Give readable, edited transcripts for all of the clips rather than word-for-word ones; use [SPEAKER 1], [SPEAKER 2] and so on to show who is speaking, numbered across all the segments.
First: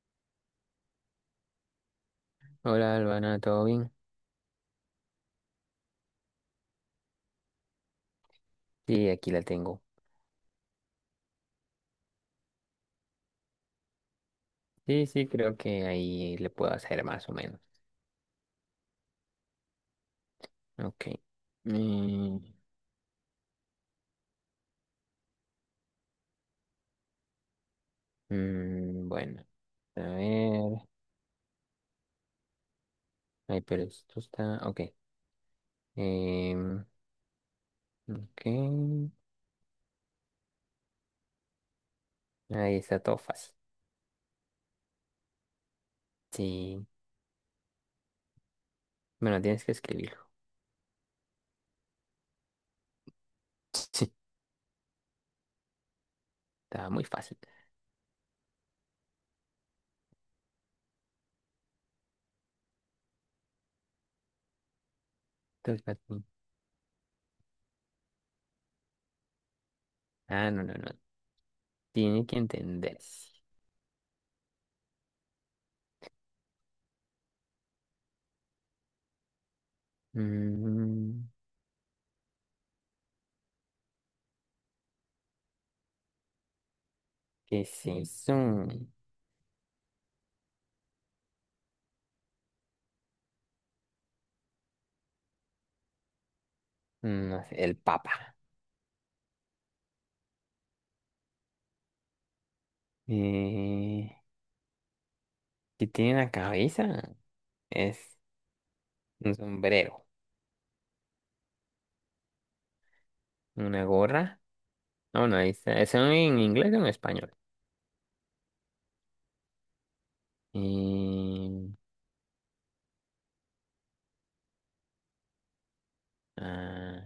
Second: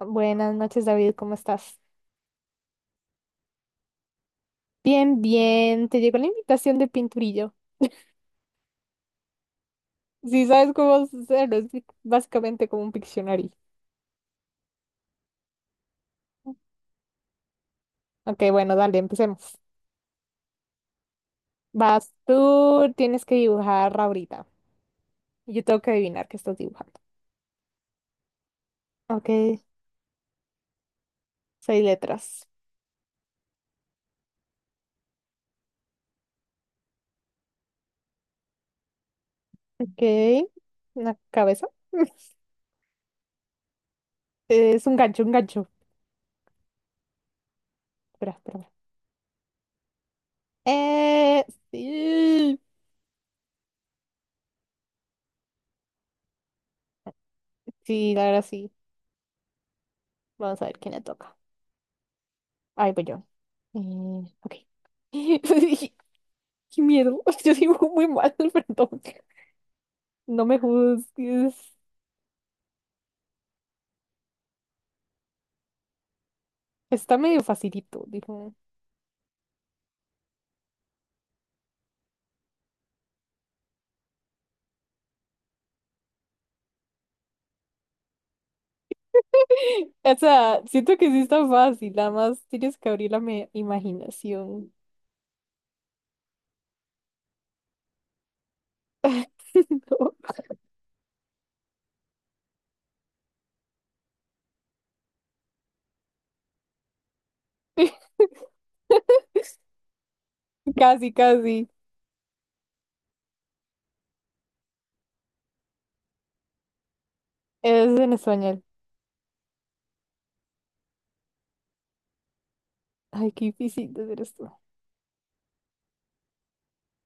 [SPEAKER 1] Buenas noches, David, ¿cómo estás?
[SPEAKER 2] Hola, Albana, ¿todo bien?
[SPEAKER 1] Bien, bien, te llegó la invitación de pinturillo.
[SPEAKER 2] Sí, aquí la tengo.
[SPEAKER 1] Si sabes cómo hacerlo, es básicamente como un Pictionary.
[SPEAKER 2] Sí, sí, creo que ahí le puedo hacer más o menos.
[SPEAKER 1] Ok, bueno, dale, empecemos.
[SPEAKER 2] Ok.
[SPEAKER 1] Vas,
[SPEAKER 2] Mm,
[SPEAKER 1] tú tienes que dibujar ahorita. Y yo tengo que adivinar qué estás dibujando. Ok,
[SPEAKER 2] bueno, a ver.
[SPEAKER 1] seis letras.
[SPEAKER 2] Ay, pero esto está. Ok. Em, ok.
[SPEAKER 1] Ok, una cabeza.
[SPEAKER 2] Ahí está todo fácil.
[SPEAKER 1] Es un gancho, un gancho.
[SPEAKER 2] Sí.
[SPEAKER 1] Espera, espera, espera.
[SPEAKER 2] Bueno, tienes que escribirlo.
[SPEAKER 1] Eh, sí.
[SPEAKER 2] Sí, está muy fácil.
[SPEAKER 1] Sí, ahora sí. Vamos a ver quién le toca. Ahí voy yo. Ok.
[SPEAKER 2] Todo es para ti.
[SPEAKER 1] Qué miedo. Yo dibujo muy mal, perdón. No
[SPEAKER 2] Ah,
[SPEAKER 1] me
[SPEAKER 2] no, no, no.
[SPEAKER 1] juzgues.
[SPEAKER 2] Tiene que entenderse.
[SPEAKER 1] Está medio facilito, dijo.
[SPEAKER 2] Mm, ¿qué es eso?
[SPEAKER 1] O sea, siento que sí está fácil, nada más tienes que abrir la imaginación.
[SPEAKER 2] No sé, el papa.
[SPEAKER 1] No.
[SPEAKER 2] Eh, Sí tiene una cabeza, es un sombrero,
[SPEAKER 1] Casi, casi.
[SPEAKER 2] una gorra. Ah, bueno, ahí está. ¿Es en inglés o en español?
[SPEAKER 1] Es en español.
[SPEAKER 2] Em,
[SPEAKER 1] Ay, qué difícil de hacer esto.
[SPEAKER 2] ah,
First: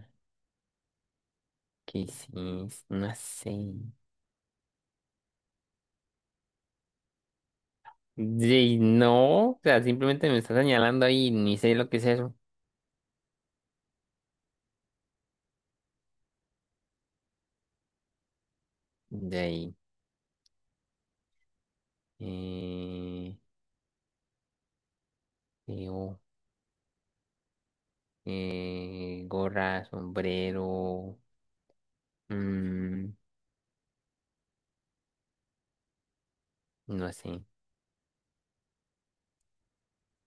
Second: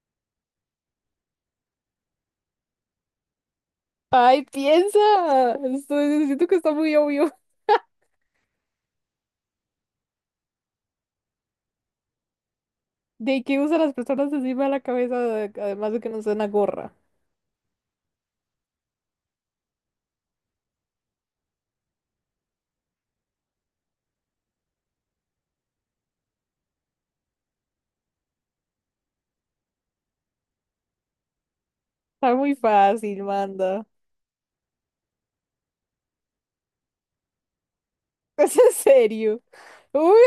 [SPEAKER 2] ¿qué sí? No sé.
[SPEAKER 1] Ay, piensa. Siento que está muy obvio.
[SPEAKER 2] De ahí, no, o sea, simplemente me está señalando ahí, ni sé lo que es eso.
[SPEAKER 1] ¿De qué usan las personas encima de la cabeza? Además de que no usan una gorra.
[SPEAKER 2] De ahí. Eh, creo, gorra, sombrero.
[SPEAKER 1] Está muy
[SPEAKER 2] mm,
[SPEAKER 1] fácil, manda.
[SPEAKER 2] no sé.
[SPEAKER 1] Es en serio. Uy,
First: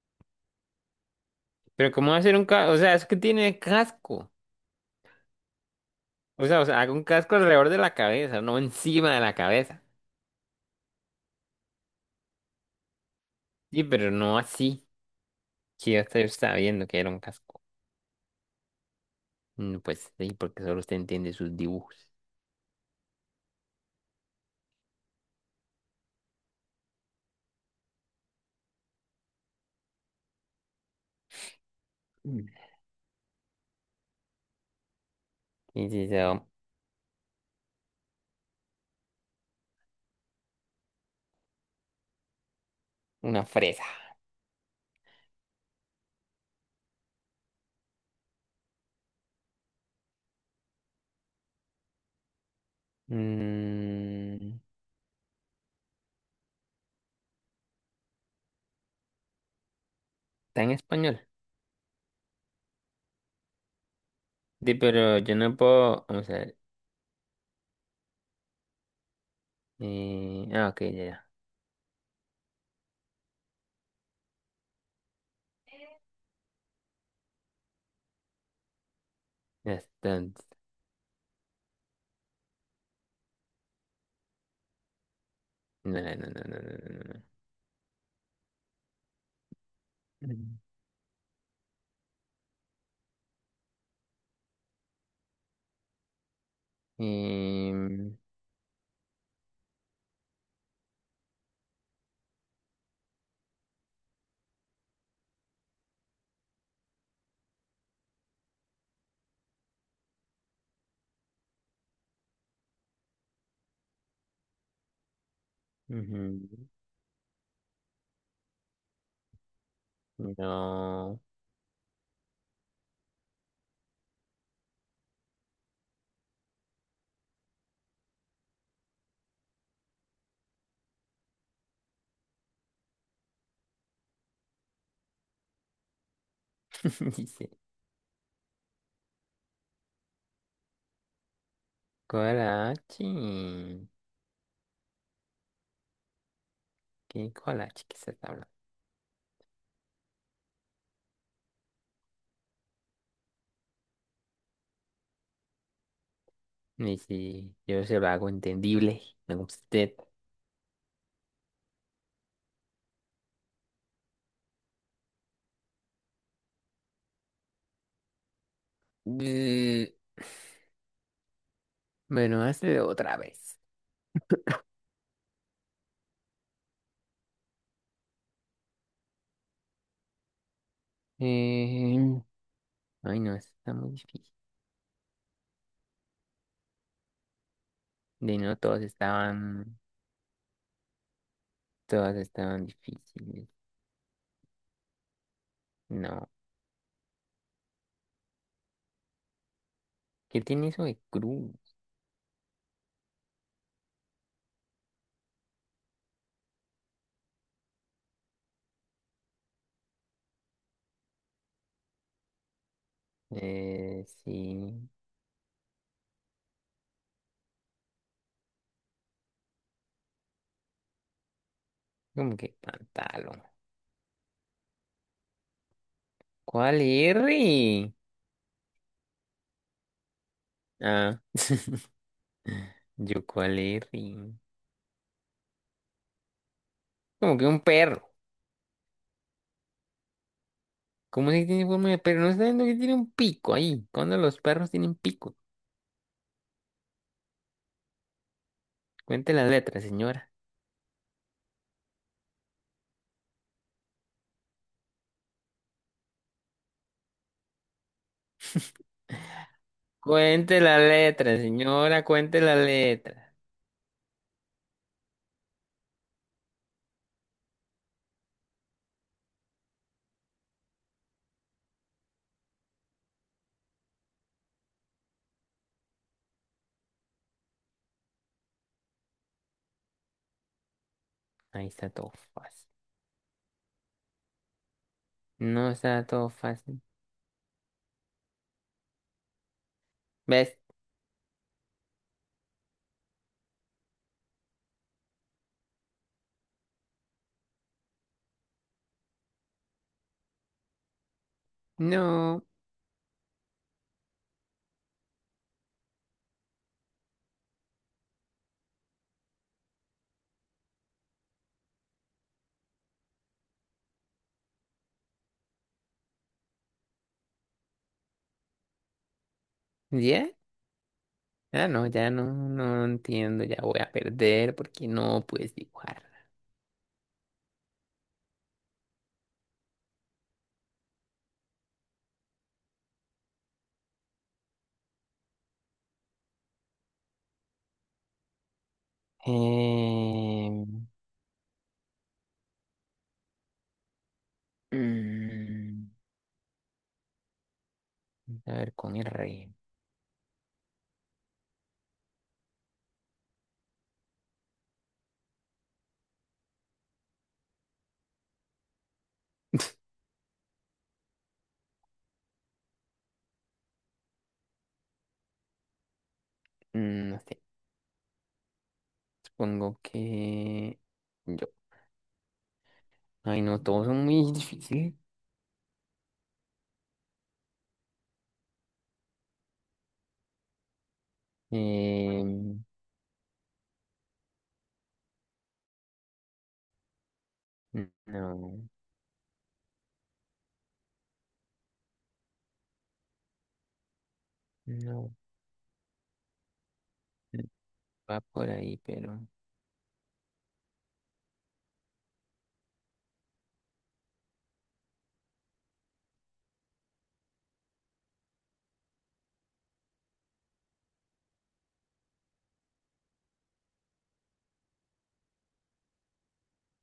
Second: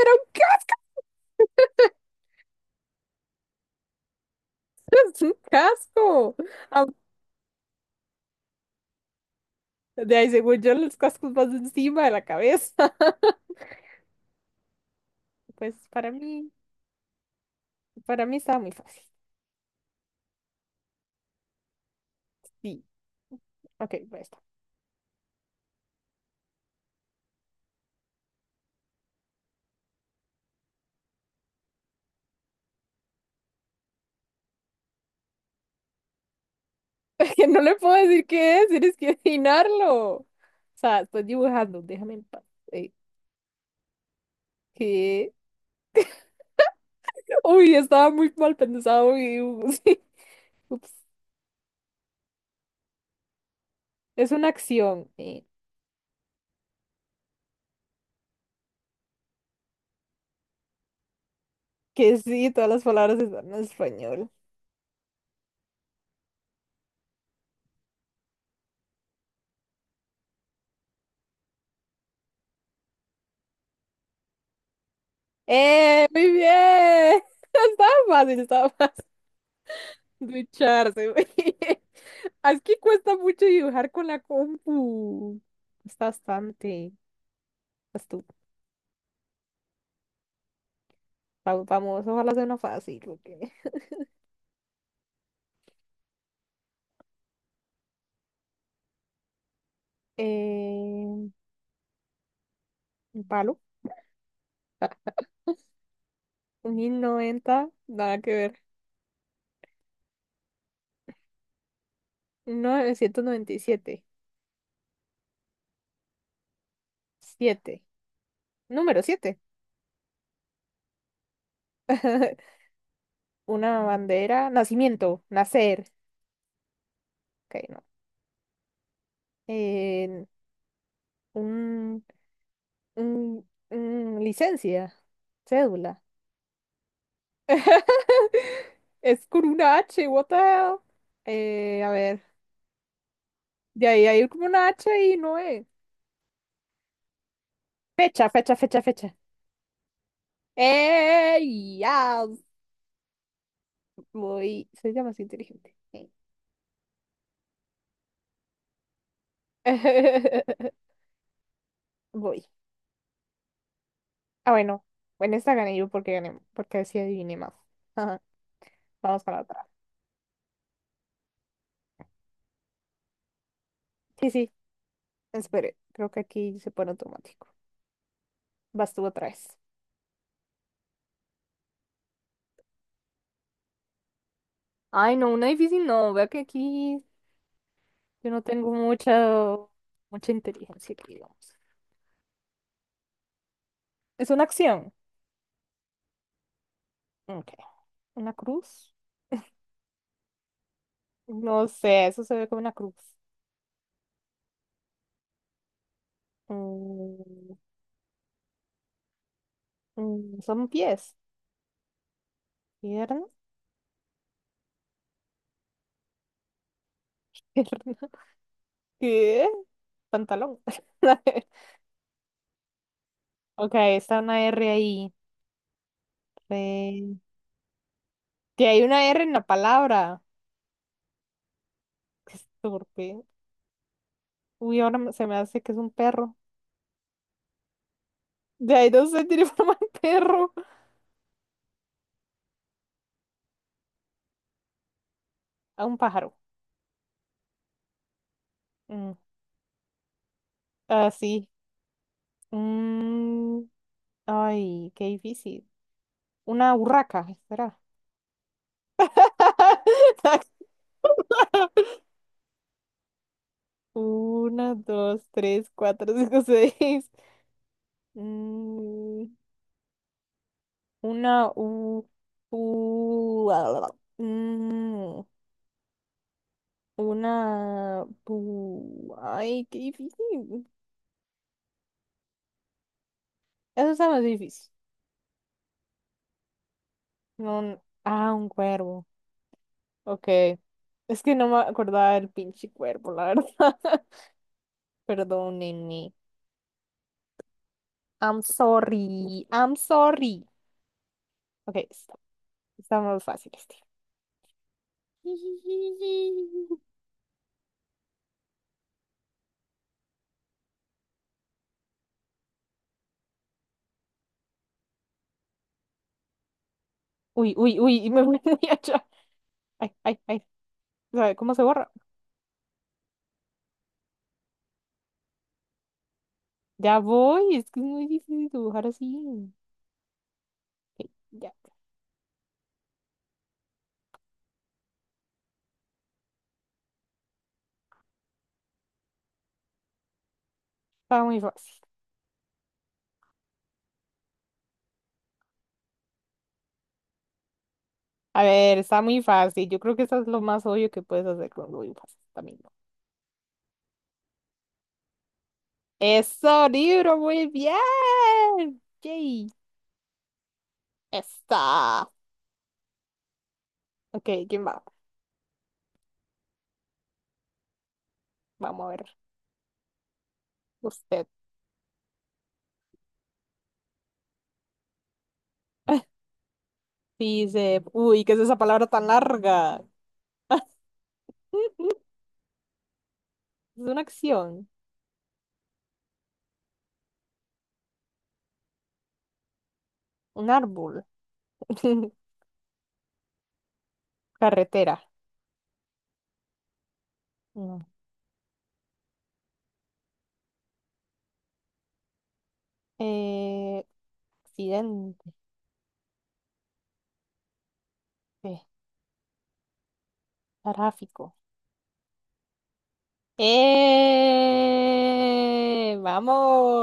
[SPEAKER 2] Pero ¿cómo va a ser un casco? O sea, es que tiene casco.
[SPEAKER 1] es un casco.
[SPEAKER 2] O sea, haga
[SPEAKER 1] Am-
[SPEAKER 2] un casco alrededor de la cabeza, no encima de la cabeza.
[SPEAKER 1] De ahí, según yo, los cascos van encima de la cabeza.
[SPEAKER 2] Sí, pero no así.
[SPEAKER 1] Pues
[SPEAKER 2] Que ya yo estaba viendo que era un casco.
[SPEAKER 1] para mí estaba muy fácil.
[SPEAKER 2] Mm, pues sí, porque solo usted entiende sus dibujos.
[SPEAKER 1] Sí, ok, pues está.
[SPEAKER 2] Mm. Y sí, so,
[SPEAKER 1] Que no le puedo decir qué es, tienes que adivinarlo. O sea, estoy dibujando, déjame en paz. Eh,
[SPEAKER 2] una fresa.
[SPEAKER 1] ¿Qué? Uy, estaba muy mal pensado mi dibujo, sí. Ups. Es una
[SPEAKER 2] Mm,
[SPEAKER 1] acción.
[SPEAKER 2] está en español.
[SPEAKER 1] Que sí, todas las palabras están en español.
[SPEAKER 2] Sí, pero yo no puedo. Vamos a ver. Ah, ok, ya, ya.
[SPEAKER 1] ¡Eh! ¡Muy bien! Estaba fácil, estaba
[SPEAKER 2] Ya está. No,
[SPEAKER 1] ducharse, güey. Es que cuesta mucho dibujar con la compu,
[SPEAKER 2] no,
[SPEAKER 1] cuesta
[SPEAKER 2] no, no, no, no,
[SPEAKER 1] bastante.
[SPEAKER 2] no.
[SPEAKER 1] Pues tú,
[SPEAKER 2] No. Mm.
[SPEAKER 1] vamos, ojalá sea una fácil, porque...
[SPEAKER 2] Em,
[SPEAKER 1] Eh, un palo. Un 1090 nada que ver. Un 997
[SPEAKER 2] ujú.
[SPEAKER 1] siete. Número siete.
[SPEAKER 2] No.
[SPEAKER 1] Una bandera. Nacimiento. Nacer. Ok, no. Eh, un, un licencia. Cédula.
[SPEAKER 2] Dice.
[SPEAKER 1] Es con una H, what the hell? A ver,
[SPEAKER 2] Coraje.
[SPEAKER 1] de ahí hay como una H y no es.
[SPEAKER 2] ¿Qué collage que se está
[SPEAKER 1] Fecha,
[SPEAKER 2] hablando?
[SPEAKER 1] fecha, fecha, fecha. Ya voy. Soy ya más inteligente.
[SPEAKER 2] Y si yo se lo hago entendible, no como usted.
[SPEAKER 1] Voy. Ah, bueno. En esta gané yo porque gané, porque así adiviné más. Ajá, vamos para atrás.
[SPEAKER 2] Mm, bueno, hazlo otra vez.
[SPEAKER 1] Sí, sí, espere. Creo que aquí se pone automático. Vas tú otra vez.
[SPEAKER 2] Eh, ay, no, esto está muy difícil.
[SPEAKER 1] Ay, no, una difícil no. Vea que aquí yo
[SPEAKER 2] De
[SPEAKER 1] no
[SPEAKER 2] no,
[SPEAKER 1] tengo
[SPEAKER 2] todos
[SPEAKER 1] mucha,
[SPEAKER 2] estaban,
[SPEAKER 1] mucha inteligencia, que digamos.
[SPEAKER 2] todas estaban difíciles.
[SPEAKER 1] Es una acción.
[SPEAKER 2] No.
[SPEAKER 1] Ok. Una cruz.
[SPEAKER 2] ¿Qué tiene eso de
[SPEAKER 1] No
[SPEAKER 2] cruz?
[SPEAKER 1] sé, eso se ve como una cruz. Mm, son pies. Pierna.
[SPEAKER 2] Sí.
[SPEAKER 1] Pierna. ¿Qué? Pantalón.
[SPEAKER 2] Como que pantalón.
[SPEAKER 1] Ok, está una R ahí.
[SPEAKER 2] ¿Cuál
[SPEAKER 1] Re-
[SPEAKER 2] R?
[SPEAKER 1] Que hay una R en la palabra.
[SPEAKER 2] Ah,
[SPEAKER 1] Qué
[SPEAKER 2] yo
[SPEAKER 1] estúpido.
[SPEAKER 2] cuál R.
[SPEAKER 1] Uy, ahora se me hace que es un perro.
[SPEAKER 2] Como que un perro.
[SPEAKER 1] De ahí no sé, tiene forma de perro.
[SPEAKER 2] ¿Cómo es que tiene forma de perro? No está viendo que tiene un pico ahí. ¿Cuándo los perros tienen pico?
[SPEAKER 1] A un pájaro. Mm,
[SPEAKER 2] Cuente las letras, señora.
[SPEAKER 1] Ah, sí. Mm, ay, qué difícil. Una urraca, espera.
[SPEAKER 2] Cuente las letras, señora. Cuente las letras.
[SPEAKER 1] Una, dos, tres, cuatro, cinco, seis. Mm, una, u, u, ah, ah, ah. Una, ay, qué difícil.
[SPEAKER 2] Ahí está todo fácil.
[SPEAKER 1] Eso está más difícil.
[SPEAKER 2] No está todo fácil.
[SPEAKER 1] No, ah, un cuervo. Ok.
[SPEAKER 2] ¿Ves?
[SPEAKER 1] Es que no me acordaba del pinche cuervo, la verdad. Perdónenme. I'm sorry. I'm sorry. Ok, está,
[SPEAKER 2] No.
[SPEAKER 1] está más fácil este. Uy, uy, uy, me voy allá. Ay, ay,
[SPEAKER 2] ¿Ya?
[SPEAKER 1] ay. ¿Sabe cómo se
[SPEAKER 2] Ah, no,
[SPEAKER 1] borra?
[SPEAKER 2] ya no, no entiendo. Ya voy a perder porque no puedes dibujar.
[SPEAKER 1] Ya voy, es que es muy difícil dibujar así. Ok, ya,
[SPEAKER 2] Eh,
[SPEAKER 1] está muy fácil.
[SPEAKER 2] mm,
[SPEAKER 1] A
[SPEAKER 2] a ver,
[SPEAKER 1] ver,
[SPEAKER 2] con
[SPEAKER 1] está muy
[SPEAKER 2] R.
[SPEAKER 1] fácil. Yo creo que eso es lo más obvio que puedes hacer con lo fácil también, ¿no? Eso, libro, muy bien. Yay, está. Ok, ¿quién va?
[SPEAKER 2] Mm, no sé.
[SPEAKER 1] Vamos a ver.
[SPEAKER 2] Supongo que.
[SPEAKER 1] Usted
[SPEAKER 2] Yo. Ay, no, todos son muy difíciles.
[SPEAKER 1] dice, uy, ¿qué es esa palabra tan larga?
[SPEAKER 2] Em,
[SPEAKER 1] Es una acción,
[SPEAKER 2] no,
[SPEAKER 1] un árbol, carretera.
[SPEAKER 2] no,
[SPEAKER 1] No.
[SPEAKER 2] va por ahí, pero
[SPEAKER 1] Eh, accidente, eh, tráfico. ¡Eh!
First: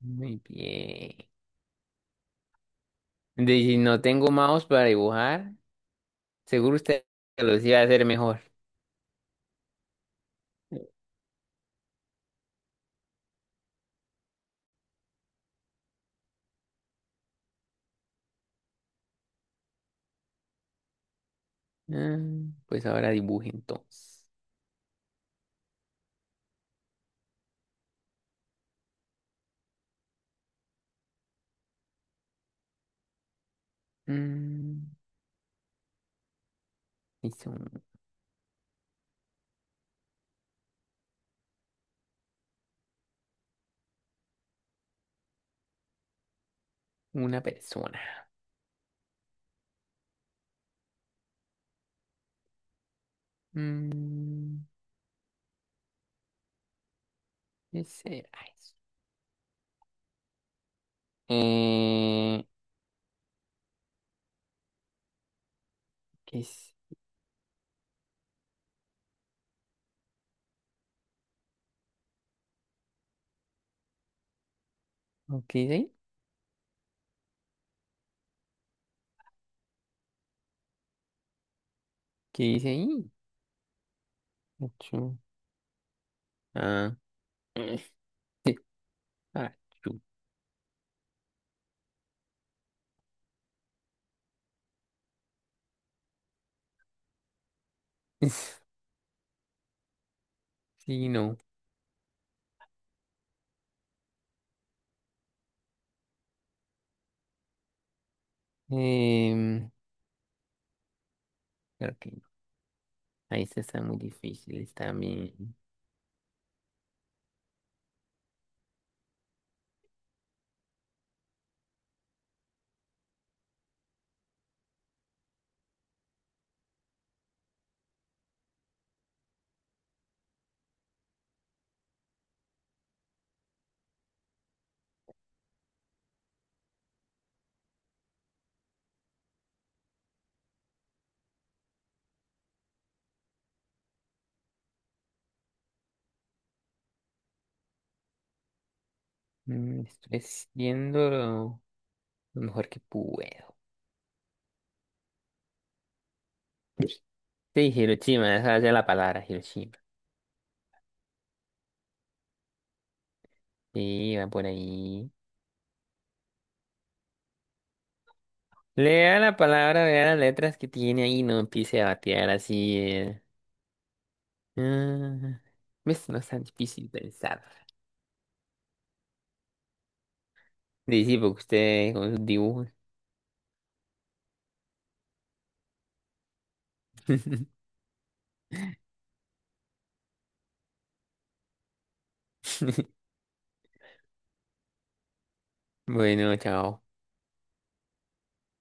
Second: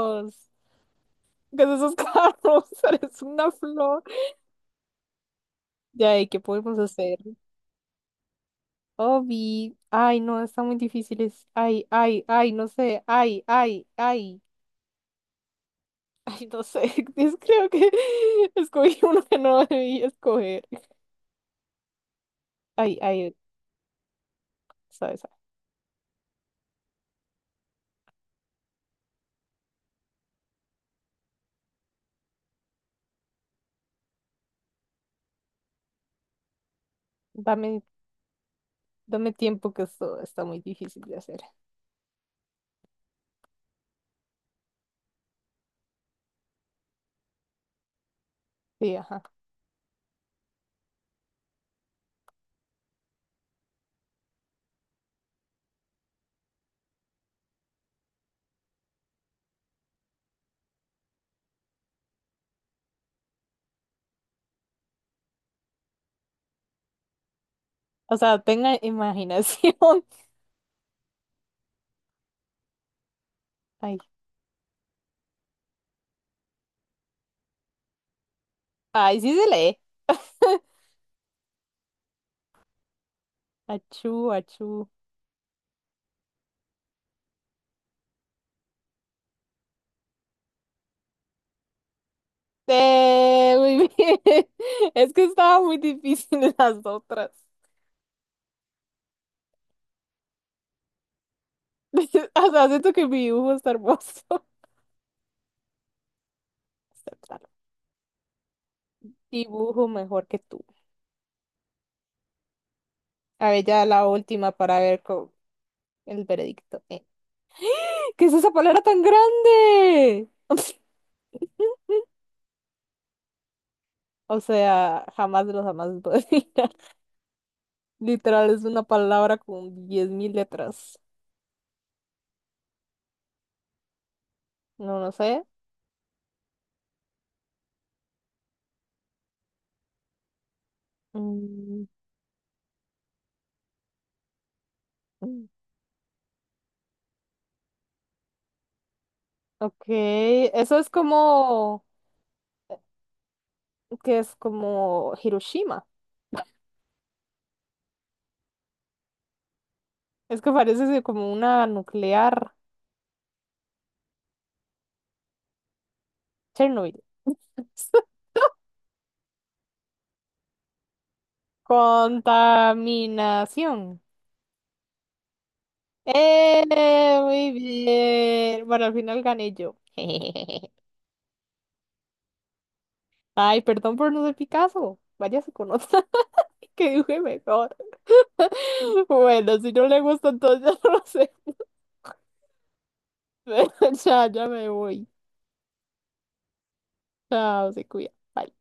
[SPEAKER 2] muy bien.
[SPEAKER 1] Con esos carros, eres
[SPEAKER 2] De,
[SPEAKER 1] una
[SPEAKER 2] si no
[SPEAKER 1] flor.
[SPEAKER 2] tengo mouse para dibujar,
[SPEAKER 1] Ya, ¿y qué
[SPEAKER 2] seguro
[SPEAKER 1] podemos
[SPEAKER 2] usted
[SPEAKER 1] hacer?
[SPEAKER 2] lo iba a hacer mejor.
[SPEAKER 1] Obi, ay, no, está muy difícil. Ay, ay, ay, no sé. Ay, ay, ay. Ay, no sé. Creo que escogí uno que no debí escoger.
[SPEAKER 2] Mm, pues
[SPEAKER 1] Ay,
[SPEAKER 2] ahora
[SPEAKER 1] ay,
[SPEAKER 2] dibuje entonces.
[SPEAKER 1] sabes,
[SPEAKER 2] Mm, hizo un-
[SPEAKER 1] dame, dame tiempo que esto está muy difícil de hacer.
[SPEAKER 2] una persona.
[SPEAKER 1] Sí, ajá.
[SPEAKER 2] Mm, ¿qué será eso? Eh, ¿Qué es?
[SPEAKER 1] O sea, tenga imaginación. Ay,
[SPEAKER 2] ¿Qué dice ahí?
[SPEAKER 1] ay, sí se lee.
[SPEAKER 2] ¿Qué dice ahí?
[SPEAKER 1] Achú, achú.
[SPEAKER 2] Achú. Ah. Achú.
[SPEAKER 1] Muy bien. Es que estaba muy difícil las otras.
[SPEAKER 2] Sí, no.
[SPEAKER 1] O sea, siento que mi dibujo está hermoso. Acéptalo.
[SPEAKER 2] Em,
[SPEAKER 1] Dibujo mejor que tú.
[SPEAKER 2] creo que no. Ahí
[SPEAKER 1] A
[SPEAKER 2] se
[SPEAKER 1] ver,
[SPEAKER 2] están
[SPEAKER 1] ya
[SPEAKER 2] muy
[SPEAKER 1] la última
[SPEAKER 2] difíciles
[SPEAKER 1] para ver
[SPEAKER 2] también.
[SPEAKER 1] el veredicto. ¿Qué es esa palabra tan grande? O sea, jamás de los jamás puedo adivinar. Literal, es una palabra con 10.000 letras. No, no sé. Mm, mm.
[SPEAKER 2] Mm,
[SPEAKER 1] Ok, eso es como,
[SPEAKER 2] Lo mejor que puedo.
[SPEAKER 1] que es como Hiroshima.
[SPEAKER 2] Sí, Hiroshima, esa es la palabra, Hiroshima.
[SPEAKER 1] Es que parece ser como una nuclear
[SPEAKER 2] Sí, va por ahí.
[SPEAKER 1] Chernobyl.
[SPEAKER 2] Lea la palabra, vea las letras que tiene ahí, no empiece a batear así, eh.
[SPEAKER 1] Contaminación.
[SPEAKER 2] Ah, ¿ves? No es tan difícil pensar.
[SPEAKER 1] Muy bien. Bueno, al final gané yo.
[SPEAKER 2] Dice, porque usted con sus dibujos.
[SPEAKER 1] Ay, perdón por no ser Picasso. Váyase con otra que dibuje mejor. Bueno, si no le gusta, entonces ya no lo sé. Ya, ya me voy.
[SPEAKER 2] Bueno, chao.
[SPEAKER 1] Chao, se cuida. Bye.